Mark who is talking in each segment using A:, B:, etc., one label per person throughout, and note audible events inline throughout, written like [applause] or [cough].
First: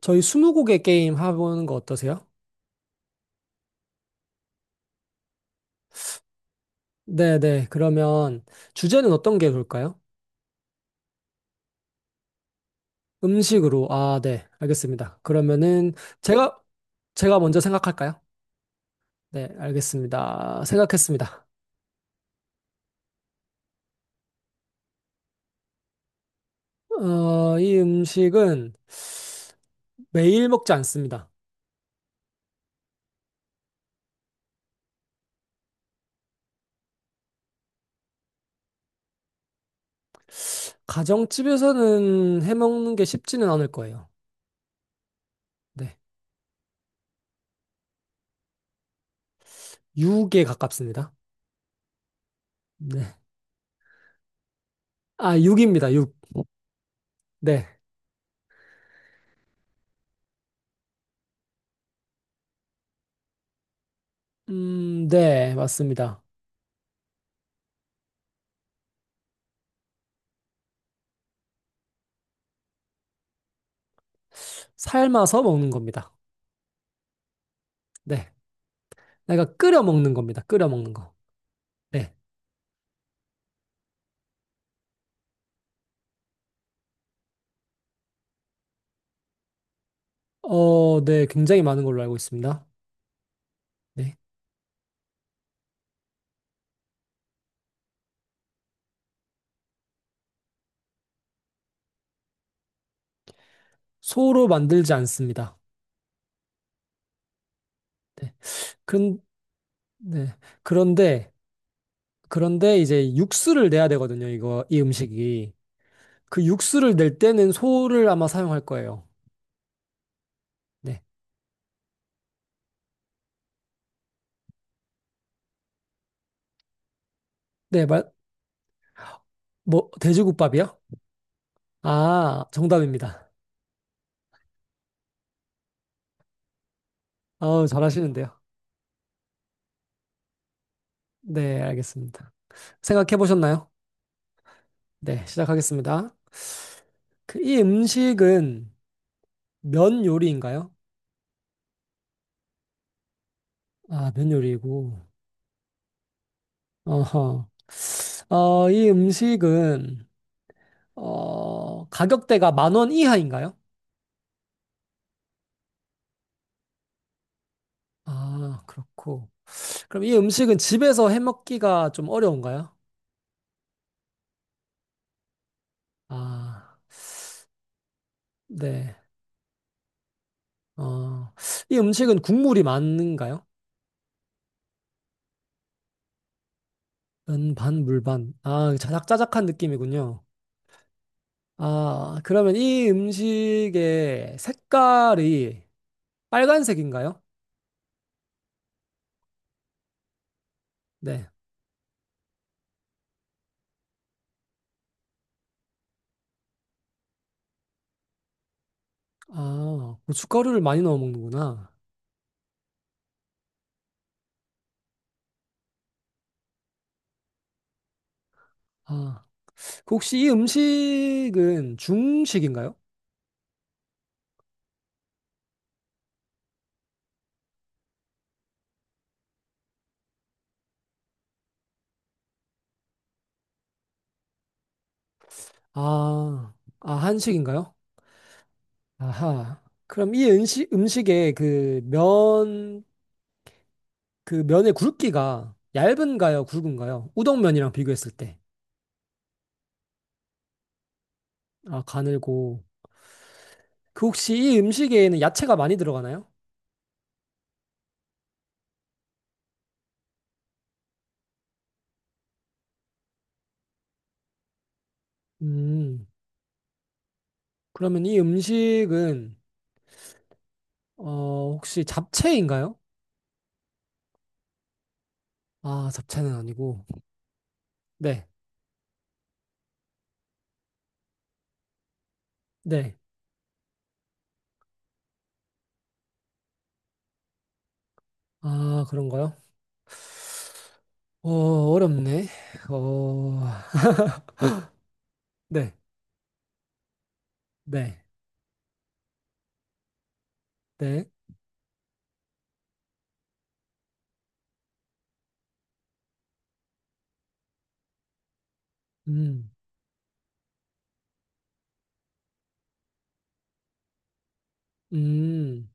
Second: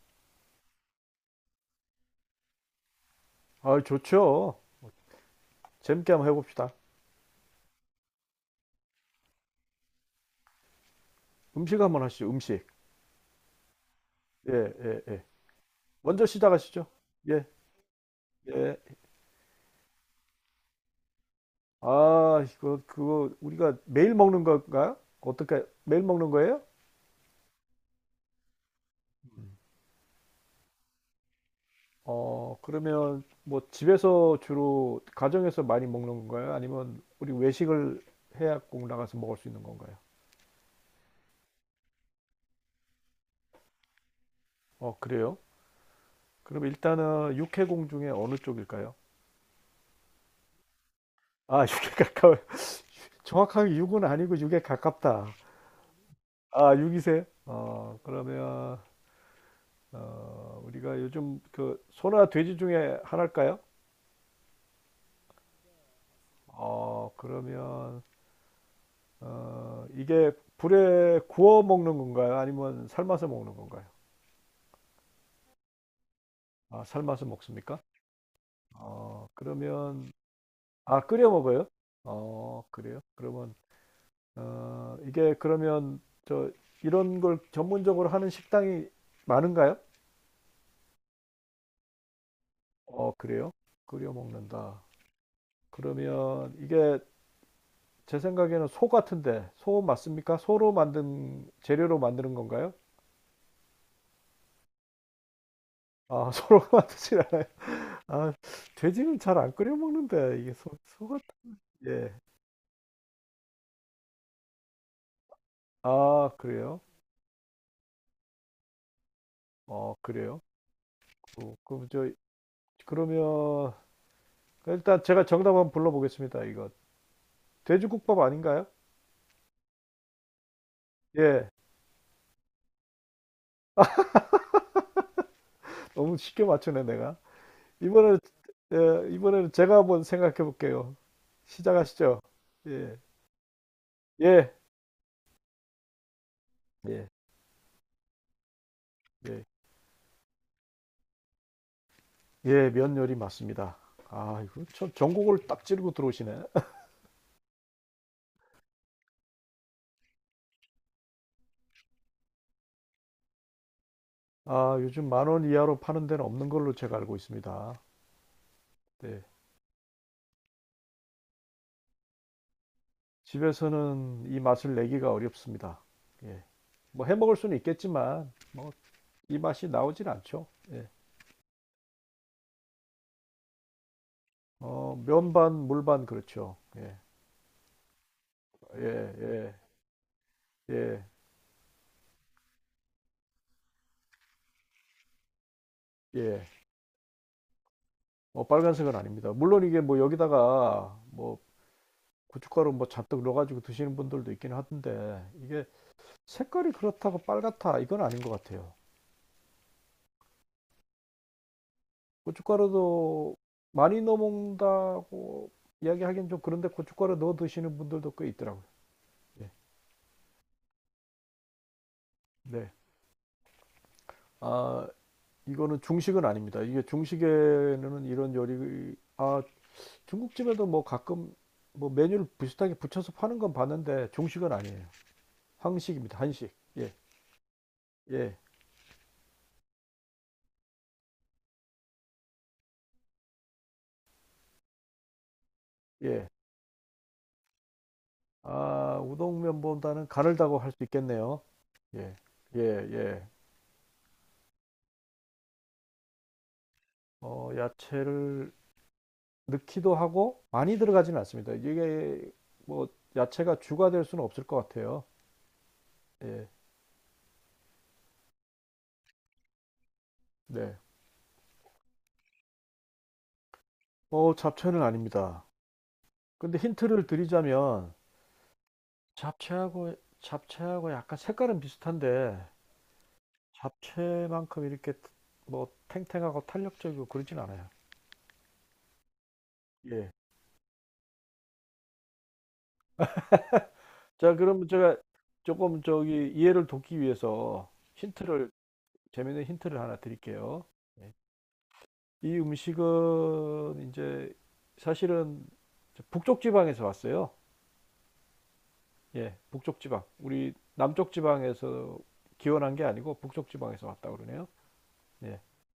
A: 저희 스무고개 게임 해보는 거 어떠세요?
B: 아, 좋죠. 재밌게 한번 해봅시다.
A: 네네. 그러면 주제는 어떤 게 좋을까요?
B: 음식 한번 하시죠, 음식.
A: 음식으로. 아, 네.
B: 예, 예,
A: 알겠습니다.
B: 예.
A: 그러면은
B: 먼저
A: 제가,
B: 시작하시죠.
A: 제가
B: 예,
A: 먼저 생각할까요?
B: 예.
A: 네, 알겠습니다. 생각했습니다.
B: 아, 이거, 그거, 우리가 매일 먹는 건가요? 어떻게, 매일 먹는 거예요?
A: 이 음식은 매일 먹지 않습니다.
B: 어, 그러면 뭐 집에서 주로, 가정에서 많이 먹는 건가요? 아니면 우리 외식을 해야 꼭 나가서 먹을 수 있는 건가요?
A: 가정집에서는 해먹는 게 쉽지는 않을 거예요.
B: 어, 그래요?
A: 네.
B: 그럼 일단은 육해공 중에 어느 쪽일까요?
A: 육에 가깝습니다.
B: 아, 육에 가까워요.
A: 네.
B: [laughs] 정확하게 육은 아니고 육에 가깝다.
A: 아, 육입니다. 육.
B: 아, 육이세요.
A: 네.
B: 어, 그러면 어, 우리가 요즘 그 소나 돼지 중에 하나일까요?
A: 네. 맞습니다.
B: 어, 그러면 어, 이게 불에 구워 먹는 건가요? 아니면 삶아서 먹는 건가요?
A: 삶아서 먹는 겁니다.
B: 아, 삶아서 먹습니까?
A: 네.
B: 어,
A: 내가 끓여
B: 그러면
A: 먹는 겁니다. 끓여 먹는
B: 아,
A: 거.
B: 끓여 먹어요?
A: 네.
B: 어, 그래요? 그러면 어, 이게 그러면 저 이런 걸 전문적으로 하는 식당이 많은가요?
A: 네. 굉장히 많은 걸로 알고 있습니다.
B: 어, 그래요? 끓여
A: 네.
B: 먹는다. 그러면 이게 제 생각에는 소 같은데 소 맞습니까? 소로 만든 재료로 만드는 건가요?
A: 소로 만들지 않습니다.
B: 아, [laughs] 소로 만드진 않아요. 아,
A: 네. 그런,
B: 돼지는 잘 안 끓여
A: 네.
B: 먹는데 이게 소, 소 같은.
A: 그런데,
B: 예.
A: 그런데 이제 육수를 내야 되거든요. 이거, 이 음식이.
B: 아,
A: 그
B: 그래요?
A: 육수를 낼 때는 소를 아마 사용할 거예요.
B: 어, 그래요?
A: 네.
B: 그럼 저 그러면 일단 제가 정답 한번 불러보겠습니다. 이거
A: 네. 말,
B: 돼지국밥 아닌가요?
A: 뭐, 돼지국밥이요?
B: 예.
A: 아, 정답입니다.
B: 너무 쉽게 맞추네 내가.
A: 아우,
B: 이번에는
A: 잘하시는데요.
B: 예, 이번에는 제가 한번 생각해 볼게요.
A: 네.
B: 시작하시죠.
A: 알겠습니다.
B: 예.
A: 생각해 보셨나요?
B: 예.
A: 네. 시작하겠습니다.
B: 예.
A: 그, 이 음식은
B: 예.
A: 면 요리인가요?
B: 예, 면열이 맞습니다.
A: 아, 면
B: 아, 이거 참
A: 요리고.
B: 전국을 딱 찌르고 들어오시네.
A: 어허. 이 가격대가 만 원 이하인가요?
B: 아, 요즘 만원 이하로 파는 데는 없는 걸로 제가 알고 있습니다.
A: 아,
B: 네.
A: 그렇고. 그럼 이 음식은 집에서 해 먹기가 좀 어려운가요?
B: 집에서는 이 맛을 내기가 어렵습니다. 예.
A: 아,
B: 뭐 해 먹을 수는 있겠지만 뭐
A: 네.
B: 이 맛이 나오질 않죠. 예.
A: 어, 이 음식은 국물이 많은가요?
B: 어, 면반, 물반 그렇죠. 예.
A: 면 반, 물 반. 아,
B: 예,
A: 자작자작한
B: 예.
A: 느낌이군요.
B: 예.
A: 아, 그러면 이 음식의 색깔이
B: 예.
A: 빨간색인가요?
B: 뭐 빨간색은 아닙니다. 물론 이게 뭐 여기다가
A: 네.
B: 뭐 고춧가루 뭐 잔뜩 넣어가지고 드시는 분들도 있긴 하던데 이게 색깔이 그렇다고 빨갛다 이건 아닌 것 같아요.
A: 아, 고춧가루를 많이 넣어 먹는구나.
B: 고춧가루도 많이 넣어 먹는다고 이야기하기엔 좀 그런데 고춧가루 넣어 드시는 분들도 꽤 있더라고요.
A: 아.
B: 예.
A: 그 혹시 이 음식은
B: 네.
A: 중식인가요?
B: 아, 이거는 중식은 아닙니다. 이게 중식에는 이런 요리, 아, 중국집에도 뭐 가끔 뭐 메뉴를 비슷하게 붙여서 파는 건 봤는데 중식은 아니에요. 한식입니다.
A: 아,
B: 한식.
A: 아,
B: 예,
A: 한식인가요?
B: 예,
A: 아하. 그럼 이 음식의 그 면, 그 면의 굵기가
B: 예.
A: 얇은가요? 굵은가요? 우동면이랑 비교했을 때.
B: 아, 우동면보다는 가늘다고 할 수 있겠네요.
A: 아,
B: 예, 예,
A: 가늘고.
B: 예.
A: 그 혹시 이 음식에는 야채가 많이 들어가나요?
B: 어, 야채를 넣기도 하고 많이 들어가지는 않습니다. 이게 뭐 야채가 주가 될 수는 없을 것 같아요.
A: 음,
B: 예,
A: 그러면 이
B: 네.
A: 혹시 잡채인가요?
B: 어, 잡채는 아닙니다.
A: 아, 잡채는
B: 근데
A: 아니고.
B: 힌트를 드리자면
A: 네,
B: 잡채하고 잡채하고 약간 색깔은 비슷한데
A: 네.
B: 잡채만큼 이렇게 뭐 탱탱하고 탄력적이고 그러진 않아요.
A: 아, 그런가요?
B: 예.
A: 어, 어렵네. 어,
B: 자, 그럼 제가
A: 네.
B: 조금 저기 이해를 돕기 위해서
A: 네,
B: 힌트를 재있는 힌트를 하나 드릴게요.
A: 네,
B: 예. 이 음식은 이제 사실은 북쪽 지방에서 왔어요. 예,
A: 음,
B: 북쪽 지방. 우리 남쪽 지방에서 기원한 게 아니고 북쪽 지방에서 왔다 그러네요. 예.
A: 음.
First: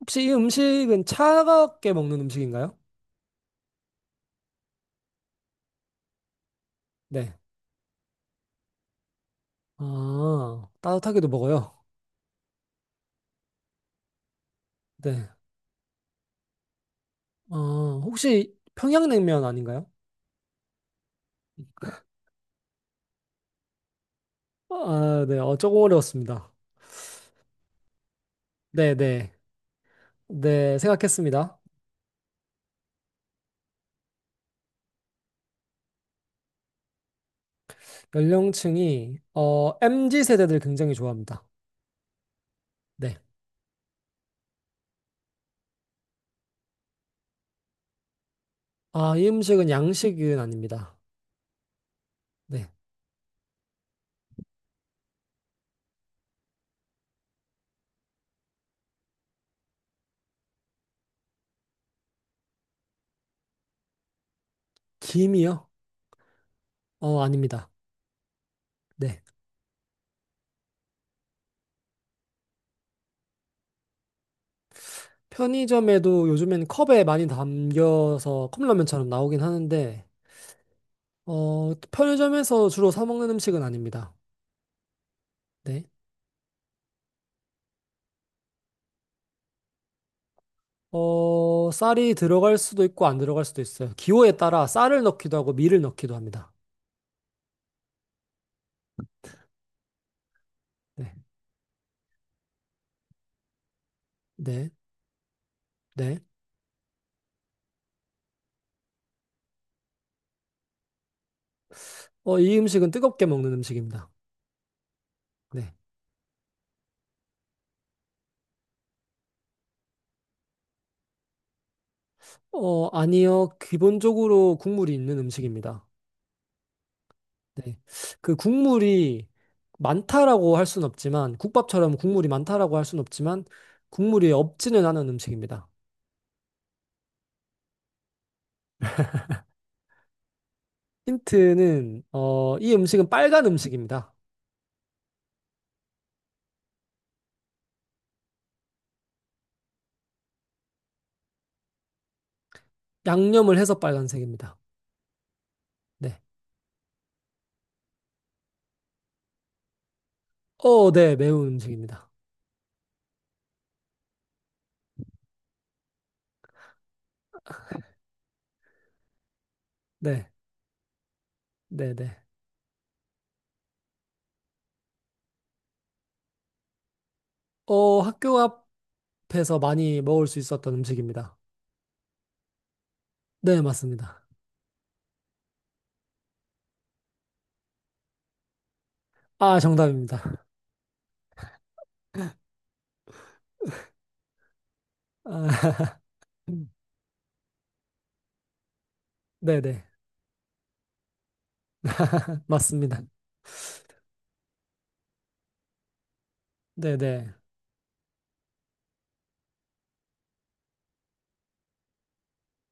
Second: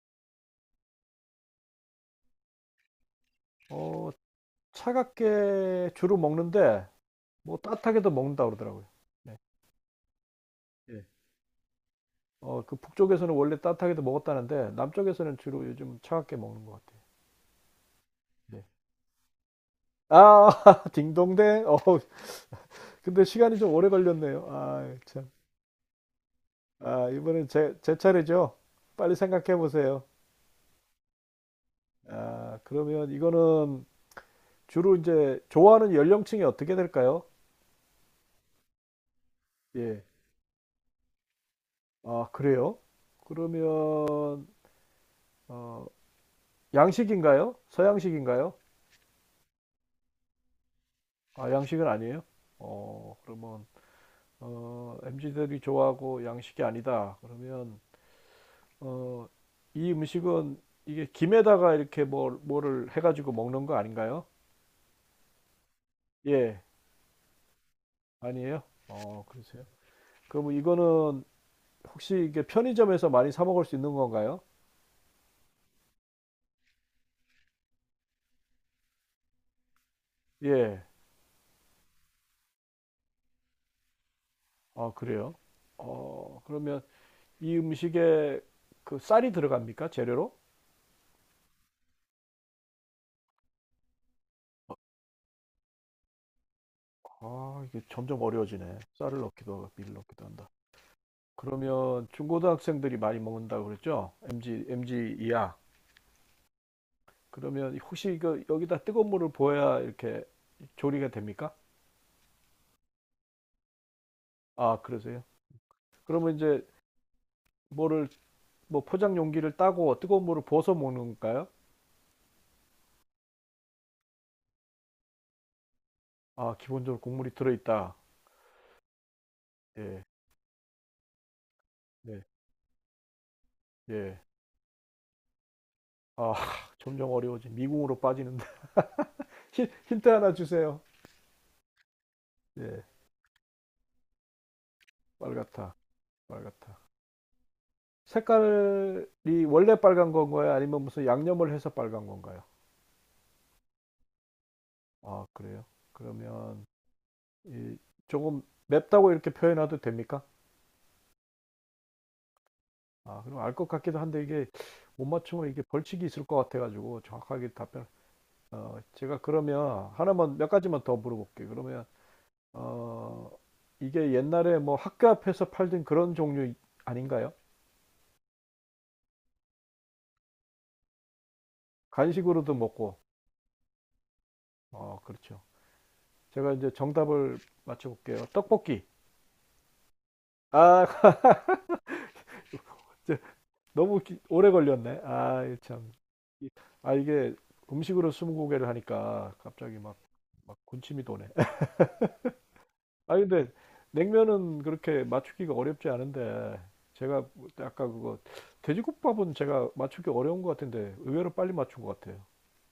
A: 혹시 이 음식은 차갑게 먹는 음식인가요?
B: 어, 차갑게 주로 먹는데
A: 네.
B: 뭐 따뜻하게도 먹는다 그러더라고요. 네.
A: 아,
B: 예.
A: 따뜻하게도 먹어요.
B: 어, 그 북쪽에서는 원래 따뜻하게도 먹었다는데
A: 네.
B: 남쪽에서는 주로 요즘 차갑게 먹는 것 같아요.
A: 아, 혹시
B: 예.
A: 평양냉면 아닌가요?
B: 아, [laughs] 딩동댕. 어, 근데 시간이 좀 오래 걸렸네요. 아,
A: 아,
B: 참.
A: 네. 어, 조금 어려웠습니다.
B: 아, 이번엔 제 차례죠.
A: 네,
B: 빨리
A: 네.
B: 생각해 보세요.
A: 네, 생각했습니다.
B: 아, 그러면 이거는 주로 이제 좋아하는 연령층이 어떻게 될까요? 예.
A: MZ 세대들 굉장히 좋아합니다.
B: 아, 그래요?
A: 네.
B: 그러면 어, 양식인가요? 서양식인가요?
A: 아, 이 음식은 양식은 아닙니다.
B: 아, 양식은 아니에요?
A: 네.
B: 어, 그러면 어, 엠지들이 좋아하고 양식이 아니다. 그러면 어, 이 음식은 이게 김에다가 이렇게 뭐를 해가지고 먹는 거 아닌가요?
A: 김이요?
B: 예,
A: 아닙니다.
B: 아니에요?
A: 네.
B: 어, 그러세요? 그러면 이거는 혹시 이게 편의점에서 많이 사 먹을 수 있는 건가요?
A: 편의점에도 요즘엔 컵에 많이 담겨서 컵라면처럼 나오긴 하는데,
B: 예.
A: 편의점에서 주로 사 먹는 음식은 아닙니다.
B: 아, 그래요?
A: 네.
B: 어, 그러면 이 음식에 그 쌀이 들어갑니까? 재료로?
A: 쌀이 들어갈 수도 있고 안 들어갈 수도 있어요. 기호에 따라 쌀을 넣기도 하고 밀을 넣기도 합니다.
B: 아, 이게 점점 어려워지네. 쌀을 넣기도 하고 밀 넣기도 한다.
A: 네.
B: 그러면 중고등학생들이 많이 먹는다고 그랬죠? MG,
A: 네.
B: MG 이하.
A: 네.
B: 그러면 혹시 이거 여기다 뜨거운 물을 부어야 이렇게 조리가 됩니까?
A: 이 음식은 뜨겁게 먹는 음식입니다.
B: 아, 그러세요?
A: 네.
B: 그러면 이제 뭐를 뭐 포장 용기를 따고 뜨거운 물을 부어서 먹는 건가요?
A: 어, 아니요. 기본적으로 국물이 있는 음식입니다.
B: 아, 기본적으로 국물이
A: 네.
B: 들어있다.
A: 그 국물이
B: 예,
A: 많다라고 할 수는 없지만, 국밥처럼
B: 네.
A: 국물이 많다라고 할 수는 없지만,
B: 예.
A: 국물이 없지는 않은 음식입니다.
B: 아, 점점 어려워지. 미궁으로 빠지는데. [laughs] 힌- 트 하나 주세요.
A: 힌트는, 이
B: 예.
A: 음식은 빨간 음식입니다.
B: 빨갛다. 빨갛다. 색깔이 원래 빨간 건가요? 아니면 무슨 양념을 해서 빨간 건가요?
A: 양념을 해서 빨간색입니다.
B: 아, 그래요?
A: 네.
B: 그러면 이 조금 맵다고 이렇게 표현해도 됩니까?
A: 어, 네, 매운 음식입니다.
B: 아, 그럼 알 것 같기도 한데 이게 못 맞추면 이게 벌칙이 있을 것 같아가지고 정확하게 답변. 어, 제가 그러면
A: 네,
B: 하나만 몇 가지만 더 물어볼게요. 그러면
A: 네, 네.
B: 어, 이게 옛날에 뭐 학교 앞에서 팔던 그런 종류 아닌가요?
A: 학교 앞에서 많이 먹을 수 있었던 음식입니다.
B: 간식으로도 먹고.
A: 네, 맞습니다.
B: 어, 그렇죠. 제가 이제 정답을 맞춰볼게요. 떡볶이.
A: 아, 정답입니다.
B: 아, [laughs] 너무 기- 오래 걸렸네. 아, 이거 참.
A: 아, [laughs]
B: 이- 아, 이게 음식으로 스무고개를 하니까
A: 네,
B: 갑자기
A: 네.
B: 막, 막 군침이 도네. [laughs]
A: [laughs] 맞습니다.
B: 아, 근데 냉면은 그렇게 맞추기가 어렵지 않은데
A: 네,
B: 제가
A: 네.
B: 아까 그거 돼지국밥은 제가 맞추기 어려운 것 같은데 의외로 빨리 맞춘 것 같아요.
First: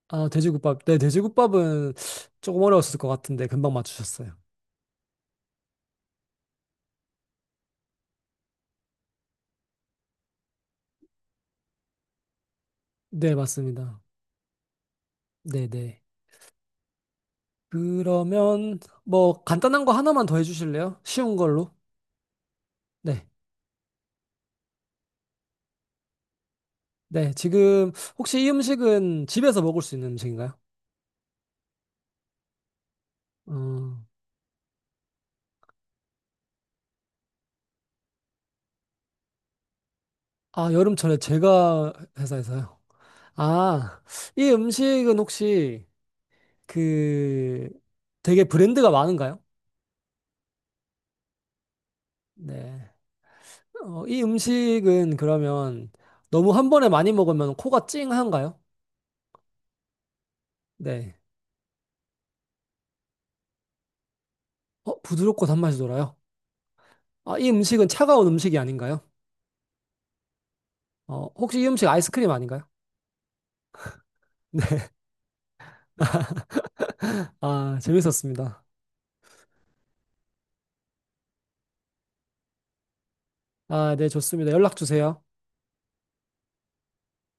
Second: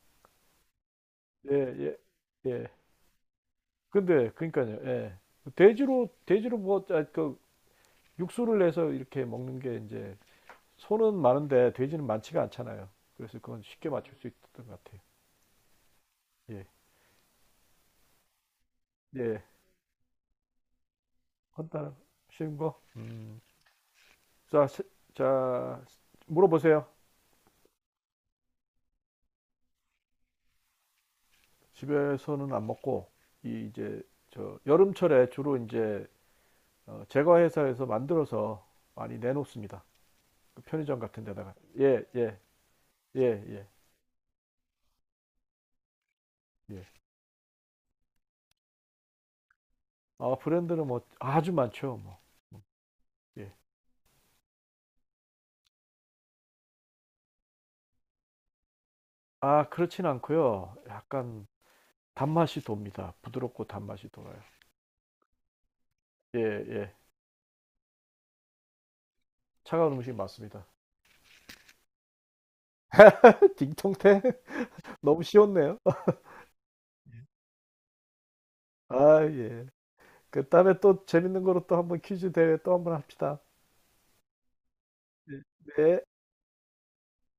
A: 아, 돼지국밥. 네,
B: 예,
A: 돼지국밥은
B: 예,
A: 조금
B: 예.
A: 어려웠을 것 같은데 금방
B: 근데
A: 맞추셨어요.
B: 그러니까요. 예. 돼지로 뭐그 육수를 내서 이렇게 먹는 게 이제 소는 많은데 돼지는 많지가 않잖아요.
A: 네,
B: 그래서 그건 쉽게
A: 맞습니다.
B: 맞출 수 있었던 것 같아요.
A: 네, 네.
B: 예.
A: 그러면
B: 예.
A: 뭐 간단한 거 하나만 더 해주실래요? 쉬운 걸로.
B: 간단한 쉬운 거.
A: 네,
B: 음. 자, 세- 자 물어보세요.
A: 네. 지금 혹시 이 음식은 집에서 먹을 수 있는 음식인가요?
B: 집에서는 안 먹고 이 이제
A: 음,
B: 저 여름철에 주로 이제 어, 제과 회사에서 만들어서 많이 내놓습니다. 그
A: 아,
B: 편의점
A: 여름철에
B: 같은 데다가.
A: 제가
B: 예, 예.
A: 회사에서요.
B: 예, 예.
A: 아, 이 음식은 혹시
B: 예.
A: 그 되게 브랜드가 많은가요?
B: 아, 브랜드는 뭐 아주 많죠. 뭐.
A: 네.
B: 예.
A: 이 음식은 그러면 너무 한 번에 많이 먹으면 코가 찡한가요?
B: 아, 그렇진 않고요.
A: 네.
B: 약간 단맛이 돕니다. 부드럽고 단맛이 돌아요.
A: 어, 부드럽고 단맛이 돌아요.
B: 예, 예.
A: 아, 이 음식은 차가운 음식이 아닌가요?
B: 차가운 음식 맞습니다.
A: 어, 혹시 이 음식 아이스크림 아닌가요?
B: [laughs]
A: [laughs]
B: 딩통태 [laughs]
A: 네.
B: 너무 쉬웠네요.
A: 아, 재밌었습니다.
B: 아, 예. 그 다음에 또 재밌는 거로 또 한번 퀴즈 대회 또 한번 합시다.
A: 아, 네, 좋습니다. 연락 주세요.
B: 네. 네.